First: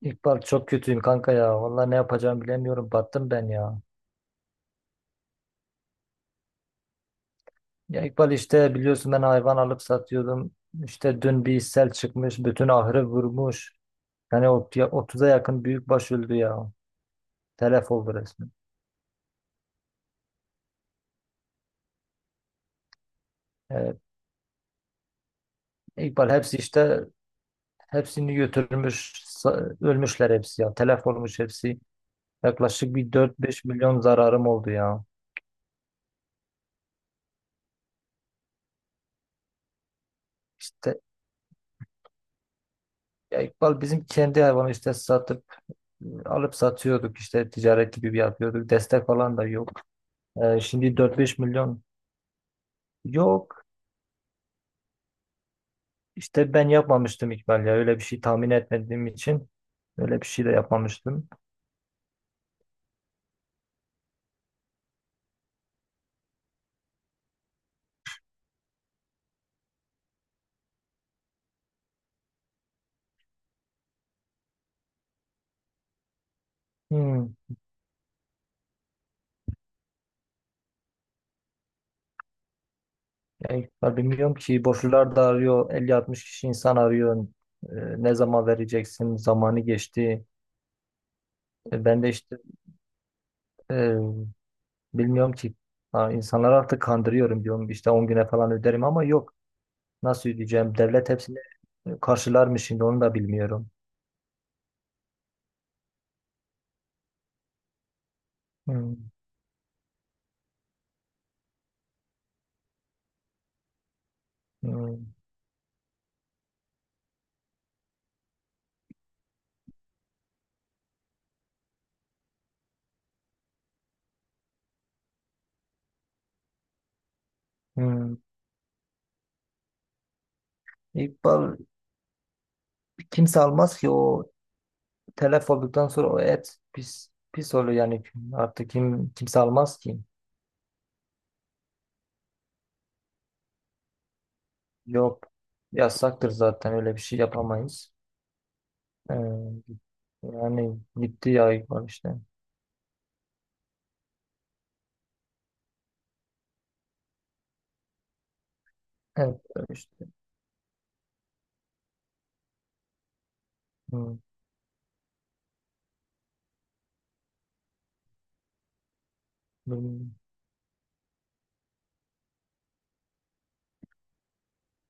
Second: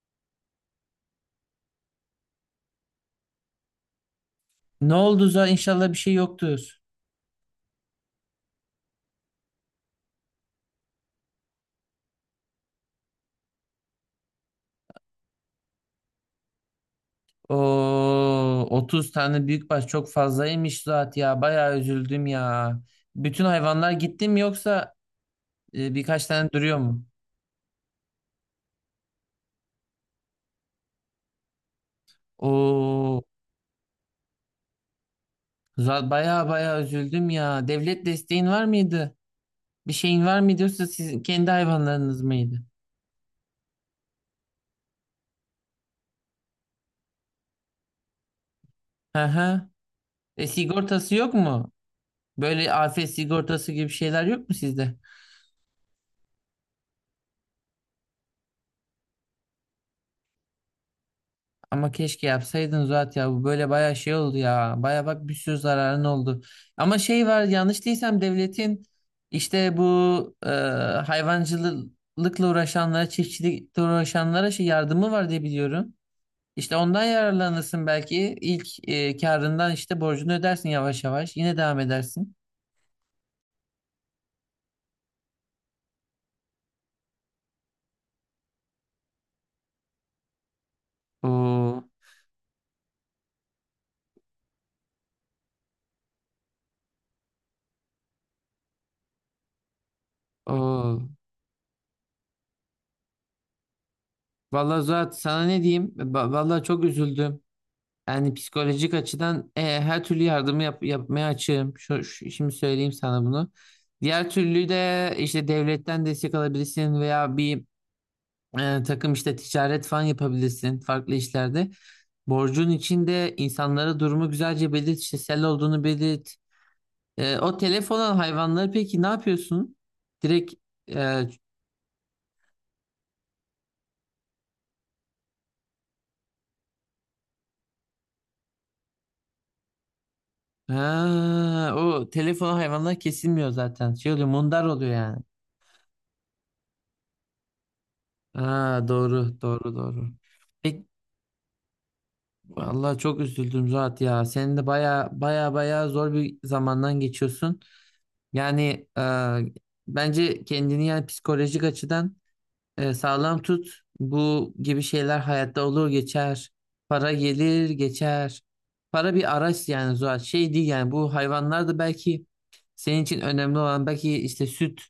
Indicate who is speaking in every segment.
Speaker 1: İkbal, çok kötüyüm kanka ya. Vallahi ne yapacağımı bilemiyorum. Battım ben ya.
Speaker 2: Ne oldu Zuhal? İnşallah bir şey yoktur.
Speaker 1: Ya İkbal, işte biliyorsun, ben hayvan alıp satıyordum. İşte dün bir sel çıkmış. Bütün ahırı vurmuş. Yani 30'a yakın büyükbaş öldü ya. Telef oldu resmen.
Speaker 2: Oo, 30 tane büyükbaş çok fazlaymış Zuhat ya. Bayağı üzüldüm ya. Bütün hayvanlar
Speaker 1: Evet.
Speaker 2: gitti mi yoksa birkaç
Speaker 1: İkbal
Speaker 2: tane
Speaker 1: hepsi
Speaker 2: duruyor
Speaker 1: işte,
Speaker 2: mu?
Speaker 1: hepsini götürmüş. Ölmüşler hepsi ya. Telef olmuş hepsi. Yaklaşık bir
Speaker 2: Oo,
Speaker 1: 4-5 milyon zararım oldu ya.
Speaker 2: Zuhat bayağı bayağı üzüldüm ya. Devlet desteğin var mıydı? Bir şeyin var mıydı yoksa
Speaker 1: İşte
Speaker 2: sizin kendi hayvanlarınız mıydı?
Speaker 1: ya İkbal, bizim kendi hayvanı işte satıp alıp satıyorduk, işte ticaret gibi bir yapıyorduk. Destek
Speaker 2: Hı
Speaker 1: falan da
Speaker 2: hı.
Speaker 1: yok.
Speaker 2: E,
Speaker 1: Şimdi
Speaker 2: sigortası
Speaker 1: dört
Speaker 2: yok
Speaker 1: beş
Speaker 2: mu?
Speaker 1: milyon
Speaker 2: Böyle afet
Speaker 1: yok.
Speaker 2: sigortası gibi şeyler yok mu sizde?
Speaker 1: İşte ben yapmamıştım İkbal ya. Öyle bir şey tahmin etmediğim için öyle bir şey de yapmamıştım.
Speaker 2: Ama keşke yapsaydın Zuhat ya. Bu böyle baya şey oldu ya. Baya bak bir sürü zararın oldu. Ama şey var yanlış değilsem devletin işte bu hayvancılıkla uğraşanlara, çiftçilikle uğraşanlara şey yardımı var diye biliyorum. İşte ondan
Speaker 1: Hmm.
Speaker 2: yararlanırsın belki. İlk karından işte borcunu ödersin yavaş yavaş. Yine devam edersin.
Speaker 1: Ya İkbal, bilmiyorum ki, borçlular da arıyor. 50-60 kişi insan arıyor. Ee, Ne zaman vereceksin? Zamanı geçti. E,
Speaker 2: Oo,
Speaker 1: ben de işte, e, bilmiyorum ki. Ha, insanları artık kandırıyorum diyorum. İşte 10 güne falan öderim ama yok. Nasıl ödeyeceğim?
Speaker 2: oo.
Speaker 1: Devlet hepsini karşılar mı şimdi, onu da bilmiyorum.
Speaker 2: Vallahi Zuhat sana ne diyeyim? Vallahi çok üzüldüm. Yani psikolojik
Speaker 1: Hmm.
Speaker 2: açıdan her türlü yardımı yapmaya açığım. Şimdi söyleyeyim sana bunu. Diğer türlü
Speaker 1: Hmm.
Speaker 2: de işte devletten destek alabilirsin veya bir takım işte ticaret falan yapabilirsin farklı işlerde. Borcun içinde insanlara durumu güzelce belirt, işte sel olduğunu belirt. E, o telef
Speaker 1: Hmm.
Speaker 2: olan hayvanları peki ne yapıyorsun? Direkt e,
Speaker 1: İkbal, kimse almaz ki o, telef olduktan sonra o et pis pis oluyor yani, artık kimse almaz ki.
Speaker 2: ha, o telef olan hayvanlar kesilmiyor zaten. Şey oluyor, mundar oluyor yani.
Speaker 1: Yok, yasaktır zaten, öyle bir şey yapamayız.
Speaker 2: Ha, doğru, doğru,
Speaker 1: Ee,
Speaker 2: doğru.
Speaker 1: Yani
Speaker 2: Peki,
Speaker 1: gitti ya, var işte.
Speaker 2: vallahi çok üzüldüm Zuhat ya. Senin de baya baya baya zor bir zamandan geçiyorsun. Yani
Speaker 1: Evet, işte.
Speaker 2: bence kendini yani psikolojik açıdan sağlam tut.
Speaker 1: Hmm,
Speaker 2: Bu gibi şeyler hayatta olur geçer. Para gelir geçer. Para bir araç yani
Speaker 1: bilmiyorum.
Speaker 2: Zuhat. Şey değil yani bu hayvanlar da belki senin için önemli olan belki işte süt.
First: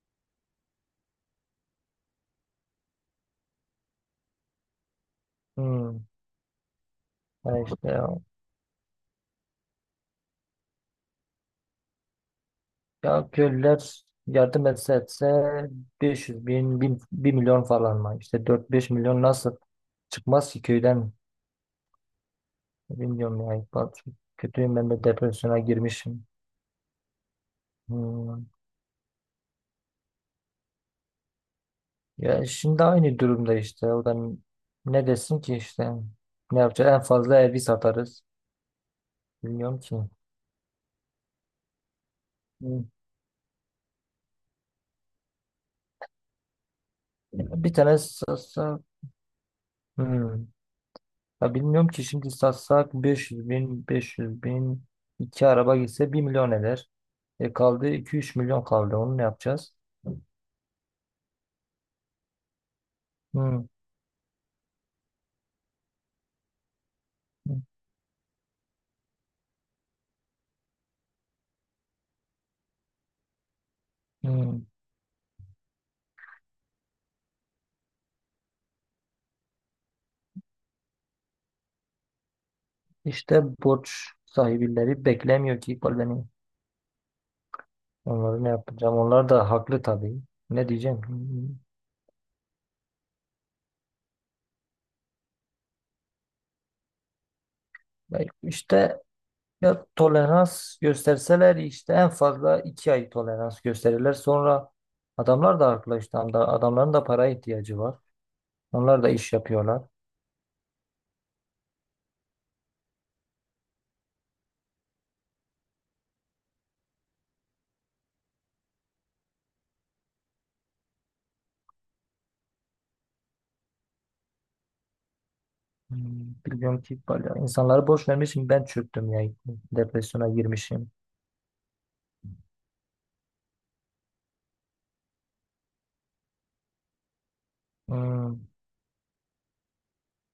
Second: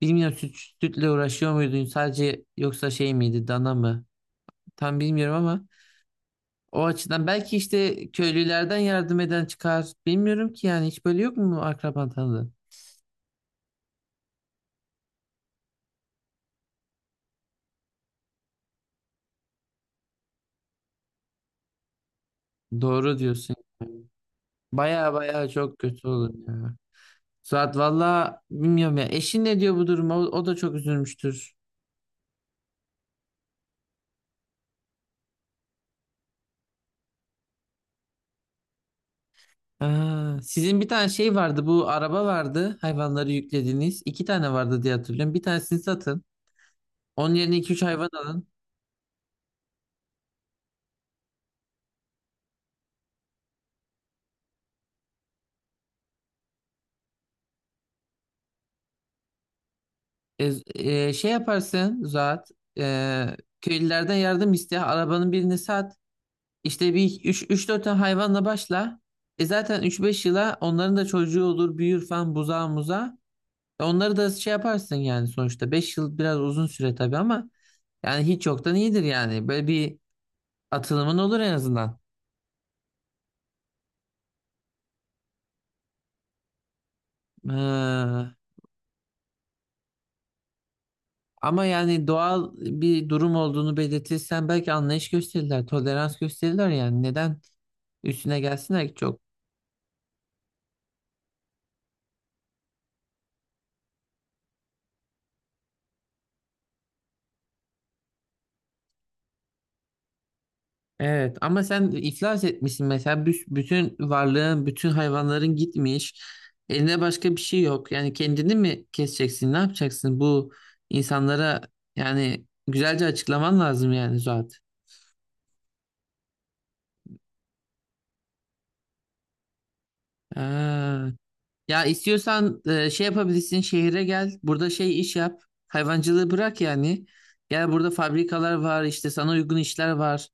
Speaker 2: Bilmiyorum süt, sütle uğraşıyor muydun sadece yoksa şey miydi dana mı? Tam bilmiyorum ama.
Speaker 1: Hmm,
Speaker 2: O açıdan belki
Speaker 1: ha işte ya.
Speaker 2: işte köylülerden yardım eden çıkar. Bilmiyorum ki yani hiç böyle yok mu akraban tanıdığın?
Speaker 1: Ya köylüler yardım etse etse 500 bin, 1-1 milyon falan mı? İşte 4-5 milyon nasıl çıkmaz ki köyden?
Speaker 2: Doğru
Speaker 1: Bilmiyorum
Speaker 2: diyorsun.
Speaker 1: ya, İkbal. Çok kötüyüm, ben de
Speaker 2: Baya baya
Speaker 1: depresyona
Speaker 2: çok kötü
Speaker 1: girmişim.
Speaker 2: olur ya. Suat valla
Speaker 1: Hmm.
Speaker 2: bilmiyorum ya. Eşin ne diyor bu duruma? O da çok üzülmüştür.
Speaker 1: Ya şimdi aynı durumda işte. O da ne desin ki işte. Ne yapacağız? En fazla evi satarız. Bilmiyorum ki.
Speaker 2: Aa, sizin bir tane şey vardı. Bu araba vardı.
Speaker 1: Hı.
Speaker 2: Hayvanları yüklediğiniz. İki tane vardı diye hatırlıyorum. Bir tanesini satın. Onun yerine iki
Speaker 1: Bir
Speaker 2: üç
Speaker 1: tane
Speaker 2: hayvan alın.
Speaker 1: satsak. Hmm. Ya bilmiyorum ki, şimdi satsak 500 bin, 500 bin, iki araba gitse 1 milyon eder. E kaldı iki üç milyon kaldı. Onu ne yapacağız?
Speaker 2: E, şey yaparsın Suat. E,
Speaker 1: Hmm.
Speaker 2: köylülerden yardım iste. Arabanın birini sat. İşte bir üç dört tane hayvanla başla. E zaten üç beş yıla onların da çocuğu olur, büyür falan buzağa muza. E onları da şey
Speaker 1: Hmm.
Speaker 2: yaparsın yani sonuçta. 5 yıl biraz uzun süre tabii ama yani hiç yoktan iyidir yani. Böyle bir atılımın olur en azından.
Speaker 1: İşte borç sahibileri beklemiyor ki beni.
Speaker 2: Ee,
Speaker 1: Onları ne yapacağım? Onlar da haklı tabii. Ne diyeceğim? Hmm.
Speaker 2: ama yani doğal bir durum olduğunu belirtirsen belki anlayış gösterirler, tolerans gösterirler yani. Neden
Speaker 1: Ya
Speaker 2: üstüne gelsinler ki
Speaker 1: İşte
Speaker 2: çok?
Speaker 1: Ya tolerans gösterseler, işte en fazla 2 ay tolerans gösterirler. Sonra adamlar da haklı işte. Adamların da para ihtiyacı var. Onlar da iş yapıyorlar.
Speaker 2: Evet ama sen iflas etmişsin mesela. Bütün varlığın, bütün hayvanların gitmiş. Eline başka bir şey yok. Yani kendini mi keseceksin? Ne yapacaksın? Bu insanlara yani güzelce açıklaman lazım yani Zuhat.
Speaker 1: Hmm, bilmiyorum ki, bayağı insanları boş vermişim. Ben çöktüm ya. Depresyona girmişim.
Speaker 2: Ha. Ya istiyorsan şey yapabilirsin şehire gel. Burada şey iş yap. Hayvancılığı bırak yani. Gel burada
Speaker 1: Hmm,
Speaker 2: fabrikalar var işte sana uygun işler var.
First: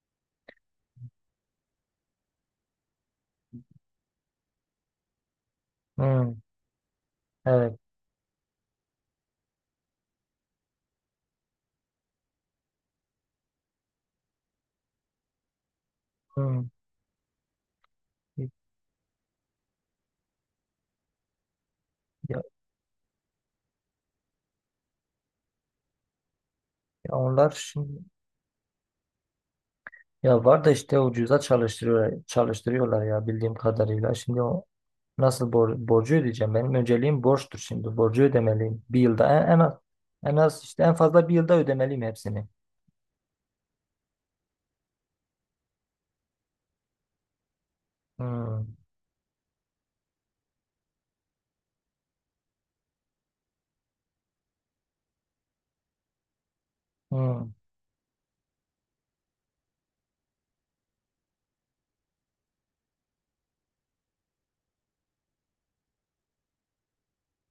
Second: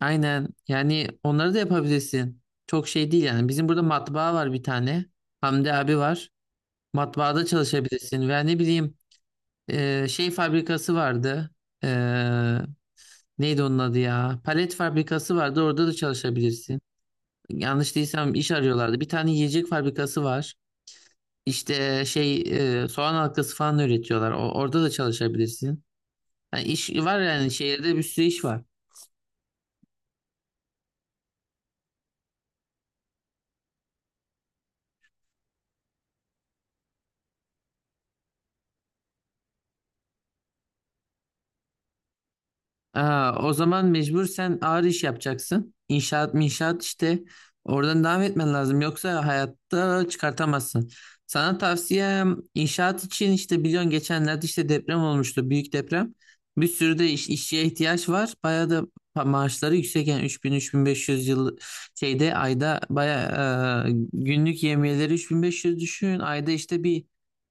Speaker 2: Aynen. Yani onları da yapabilirsin. Çok şey değil yani. Bizim burada matbaa var bir tane. Hamdi abi var.
Speaker 1: hmm,
Speaker 2: Matbaada
Speaker 1: evet.
Speaker 2: çalışabilirsin. Veya ne bileyim şey fabrikası vardı. E, neydi onun adı ya? Palet fabrikası vardı. Orada da
Speaker 1: Hmm.
Speaker 2: çalışabilirsin. Yanlış değilsem iş arıyorlardı. Bir tane yiyecek fabrikası var. İşte
Speaker 1: Ya,
Speaker 2: şey soğan halkası falan üretiyorlar. Orada da çalışabilirsin. Yani iş
Speaker 1: ya
Speaker 2: var yani
Speaker 1: onlar
Speaker 2: şehirde bir
Speaker 1: şimdi,
Speaker 2: sürü iş var.
Speaker 1: ya var da işte ucuza çalıştırıyorlar ya, bildiğim kadarıyla. Şimdi o, nasıl borcu ödeyeceğim? Benim önceliğim borçtur şimdi. Borcu ödemeliyim. Bir yılda en, en az en az işte en fazla 1 yılda ödemeliyim hepsini.
Speaker 2: Aa, o zaman mecbur sen ağır iş yapacaksın. İnşaat işte oradan devam etmen
Speaker 1: Hmm,
Speaker 2: lazım. Yoksa hayatta çıkartamazsın. Sana tavsiyem inşaat için işte biliyorsun geçenlerde işte deprem olmuştu. Büyük deprem. Bir sürü de
Speaker 1: hmm,
Speaker 2: işçiye ihtiyaç var. Bayağı da maaşları yüksek yani 3.000-3.500 yıl şeyde ayda bayağı günlük yemiyeleri 3500 düşün. Ayda işte bir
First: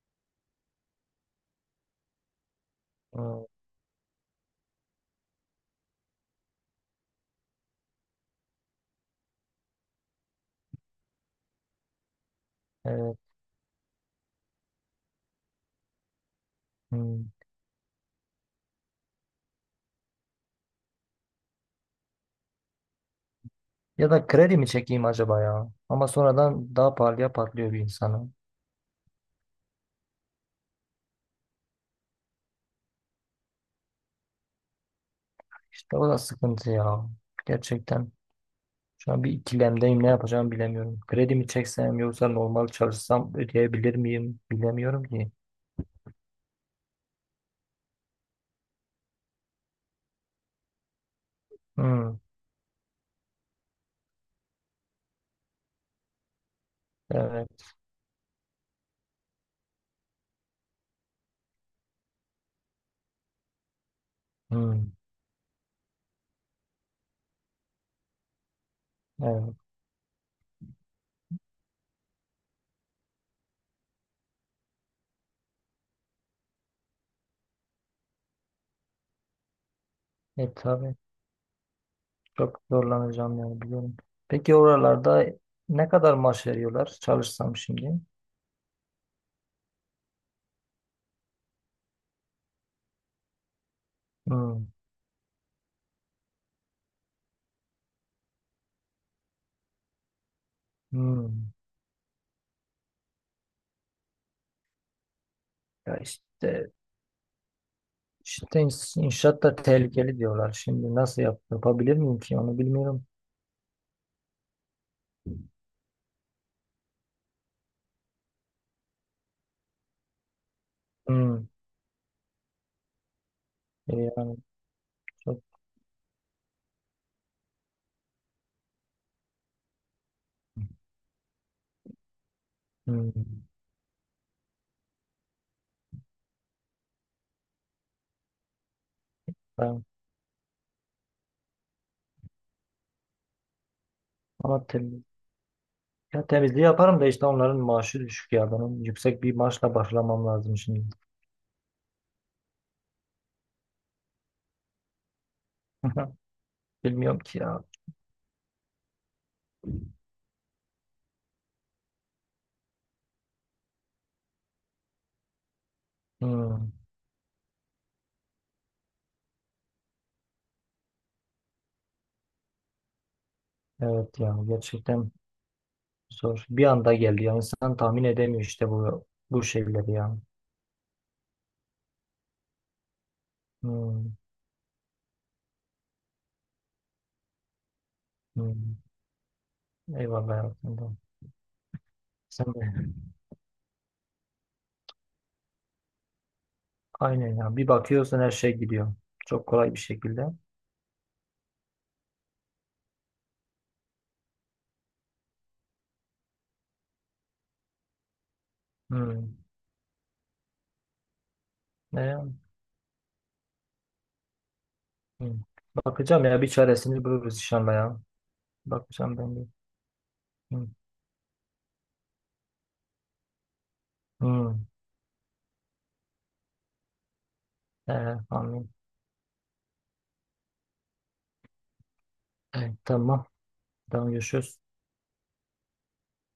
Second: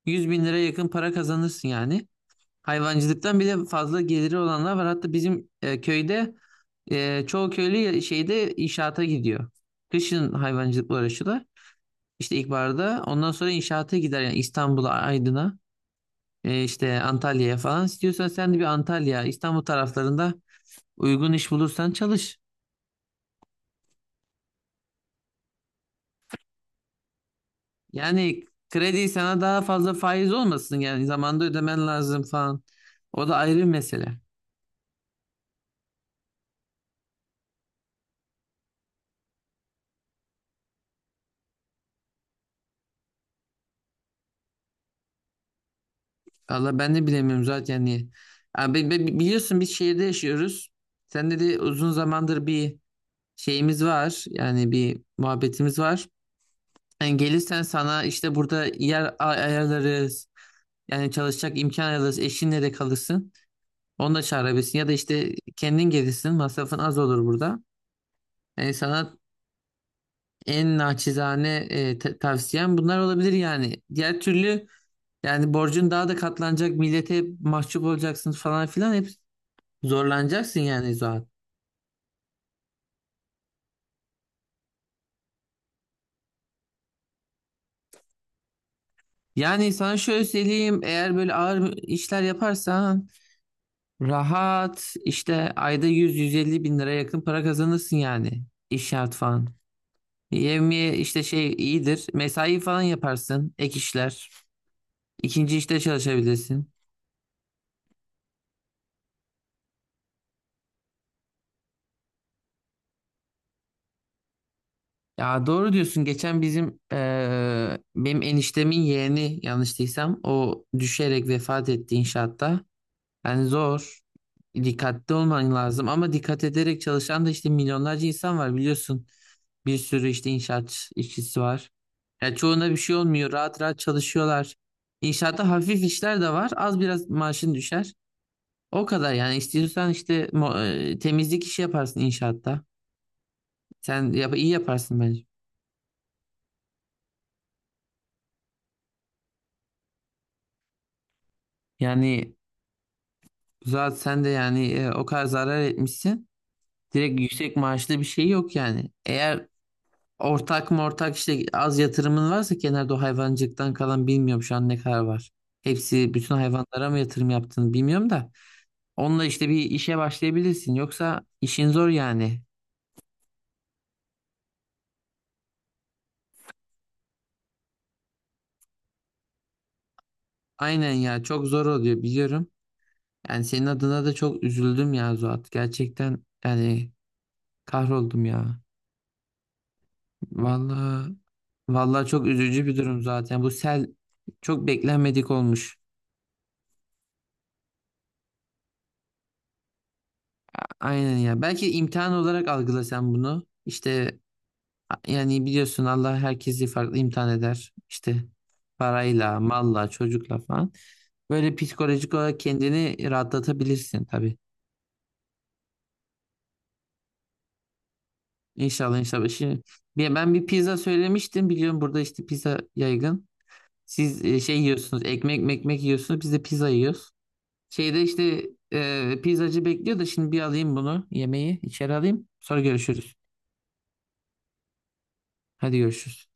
Speaker 2: 100 bin lira yakın para kazanırsın yani. Hayvancılıktan
Speaker 1: hmm,
Speaker 2: bir de fazla geliri olanlar var. Hatta bizim köyde çoğu köylü şeyde inşaata gidiyor. Kışın hayvancılıkla uğraşıyorlar. İşte ilkbaharda
Speaker 1: evet,
Speaker 2: ondan sonra inşaata gider yani İstanbul'a, Aydın'a, işte
Speaker 1: hmm.
Speaker 2: Antalya'ya falan. İstiyorsan sen de bir Antalya, İstanbul taraflarında uygun iş bulursan çalış.
Speaker 1: Ya da kredi mi çekeyim acaba ya? Ama sonradan daha pahalıya patlıyor bir insanı.
Speaker 2: Yani kredi sana daha fazla faiz olmasın yani zamanda ödemen lazım falan. O da ayrı bir mesele.
Speaker 1: İşte o da sıkıntı ya. Gerçekten şu an bir ikilemdeyim. Ne yapacağımı bilemiyorum. Kredi mi çeksem, yoksa normal çalışsam ödeyebilir miyim? Bilemiyorum ki.
Speaker 2: Valla ben de bilemiyorum zaten niye. Abi, biliyorsun biz şehirde yaşıyoruz. Sen de de uzun
Speaker 1: Hmm,
Speaker 2: zamandır bir şeyimiz var. Yani bir muhabbetimiz var. Yani gelirsen
Speaker 1: evet.
Speaker 2: sana işte burada yer ayarlarız. Yani çalışacak imkan ayarlarız. Eşinle de kalırsın. Onu da çağırabilirsin. Ya da
Speaker 1: Hmm,
Speaker 2: işte kendin gelirsin. Masrafın az olur burada. Yani sana
Speaker 1: evet.
Speaker 2: en naçizane tavsiyem bunlar olabilir yani. Diğer türlü yani borcun daha da katlanacak. Millete mahcup olacaksın falan filan. Hep
Speaker 1: E
Speaker 2: zorlanacaksın yani
Speaker 1: tabii.
Speaker 2: zaten.
Speaker 1: Çok zorlanacağım yani, biliyorum. Peki oralarda ne kadar maaş veriyorlar, çalışsam şimdi?
Speaker 2: Yani sana şöyle söyleyeyim, eğer böyle ağır işler yaparsan
Speaker 1: Hmm,
Speaker 2: rahat işte ayda yüz, 150 bin lira yakın para kazanırsın yani iş şart falan. Yevmiye işte
Speaker 1: hmm.
Speaker 2: şey iyidir, mesai falan yaparsın, ek işler ikinci işte
Speaker 1: Ya
Speaker 2: çalışabilirsin.
Speaker 1: işte inşaat da tehlikeli diyorlar. Şimdi nasıl yapabilir miyim ki onu, bilmiyorum.
Speaker 2: Ya doğru diyorsun geçen bizim benim eniştemin yeğeni yanlış değilsem o düşerek
Speaker 1: Hmm.
Speaker 2: vefat etti inşaatta. Yani
Speaker 1: E
Speaker 2: zor.
Speaker 1: ya,
Speaker 2: Dikkatli
Speaker 1: çok
Speaker 2: olman lazım ama dikkat ederek çalışan da işte milyonlarca insan var biliyorsun. Bir sürü işte inşaat işçisi var. Ya çoğuna bir şey olmuyor.
Speaker 1: hmm.
Speaker 2: Rahat rahat çalışıyorlar. İnşaatta hafif işler de var. Az biraz maaşın düşer. O kadar yani
Speaker 1: Ben
Speaker 2: istiyorsan işte temizlik işi yaparsın inşaatta. Sen yap iyi
Speaker 1: ama
Speaker 2: yaparsın
Speaker 1: tem
Speaker 2: bence.
Speaker 1: ya temizliği yaparım da işte onların maaşı düşük ya. Benim yüksek bir maaşla başlamam lazım şimdi.
Speaker 2: Yani zaten sen de yani o kadar zarar etmişsin. Direkt
Speaker 1: Bilmiyorum ki
Speaker 2: yüksek
Speaker 1: ya.
Speaker 2: maaşlı bir şey yok yani. Eğer ortak mı ortak işte az yatırımın varsa kenarda o hayvancıktan kalan bilmiyorum şu an ne kadar var. Hepsi bütün
Speaker 1: Hmm.
Speaker 2: hayvanlara mı yatırım yaptığını bilmiyorum da. Onunla işte bir işe başlayabilirsin. Yoksa işin zor yani.
Speaker 1: Evet ya, gerçekten zor. Bir anda geldi. Yani insan tahmin edemiyor işte bu şeyleri ya.
Speaker 2: Aynen ya çok zor oluyor biliyorum. Yani senin adına da
Speaker 1: Hmm,
Speaker 2: çok üzüldüm ya Zuhat. Gerçekten yani kahroldum ya.
Speaker 1: hmm. Eyvallah ya. Tamam.
Speaker 2: Vallahi vallahi çok
Speaker 1: Sen
Speaker 2: üzücü
Speaker 1: de.
Speaker 2: bir durum zaten. Bu sel çok beklenmedik olmuş.
Speaker 1: Aynen ya. Bir bakıyorsun, her şey gidiyor. Çok kolay bir şekilde.
Speaker 2: Aynen ya. Belki imtihan olarak algılasan bunu. İşte yani biliyorsun Allah herkesi farklı imtihan eder. İşte
Speaker 1: Hmm.
Speaker 2: parayla, malla, çocukla falan. Böyle
Speaker 1: Ne?
Speaker 2: psikolojik
Speaker 1: Ya?
Speaker 2: olarak kendini rahatlatabilirsin tabii.
Speaker 1: Hmm. Bakacağım ya. Bir çaresini buluruz inşallah ya.
Speaker 2: İnşallah
Speaker 1: Bakacağım
Speaker 2: inşallah.
Speaker 1: ben de.
Speaker 2: Şimdi ben bir
Speaker 1: Hmm.
Speaker 2: pizza söylemiştim. Biliyorum burada işte pizza yaygın. Siz şey
Speaker 1: Hmm.
Speaker 2: yiyorsunuz, ekmek yiyorsunuz. Biz de pizza yiyoruz. Şeyde
Speaker 1: Ee,
Speaker 2: işte
Speaker 1: Amin.
Speaker 2: pizzacı bekliyor da şimdi bir alayım bunu, yemeği içeri alayım. Sonra
Speaker 1: Evet,
Speaker 2: görüşürüz.
Speaker 1: tamam. Tamam, görüşürüz.
Speaker 2: Hadi görüşürüz.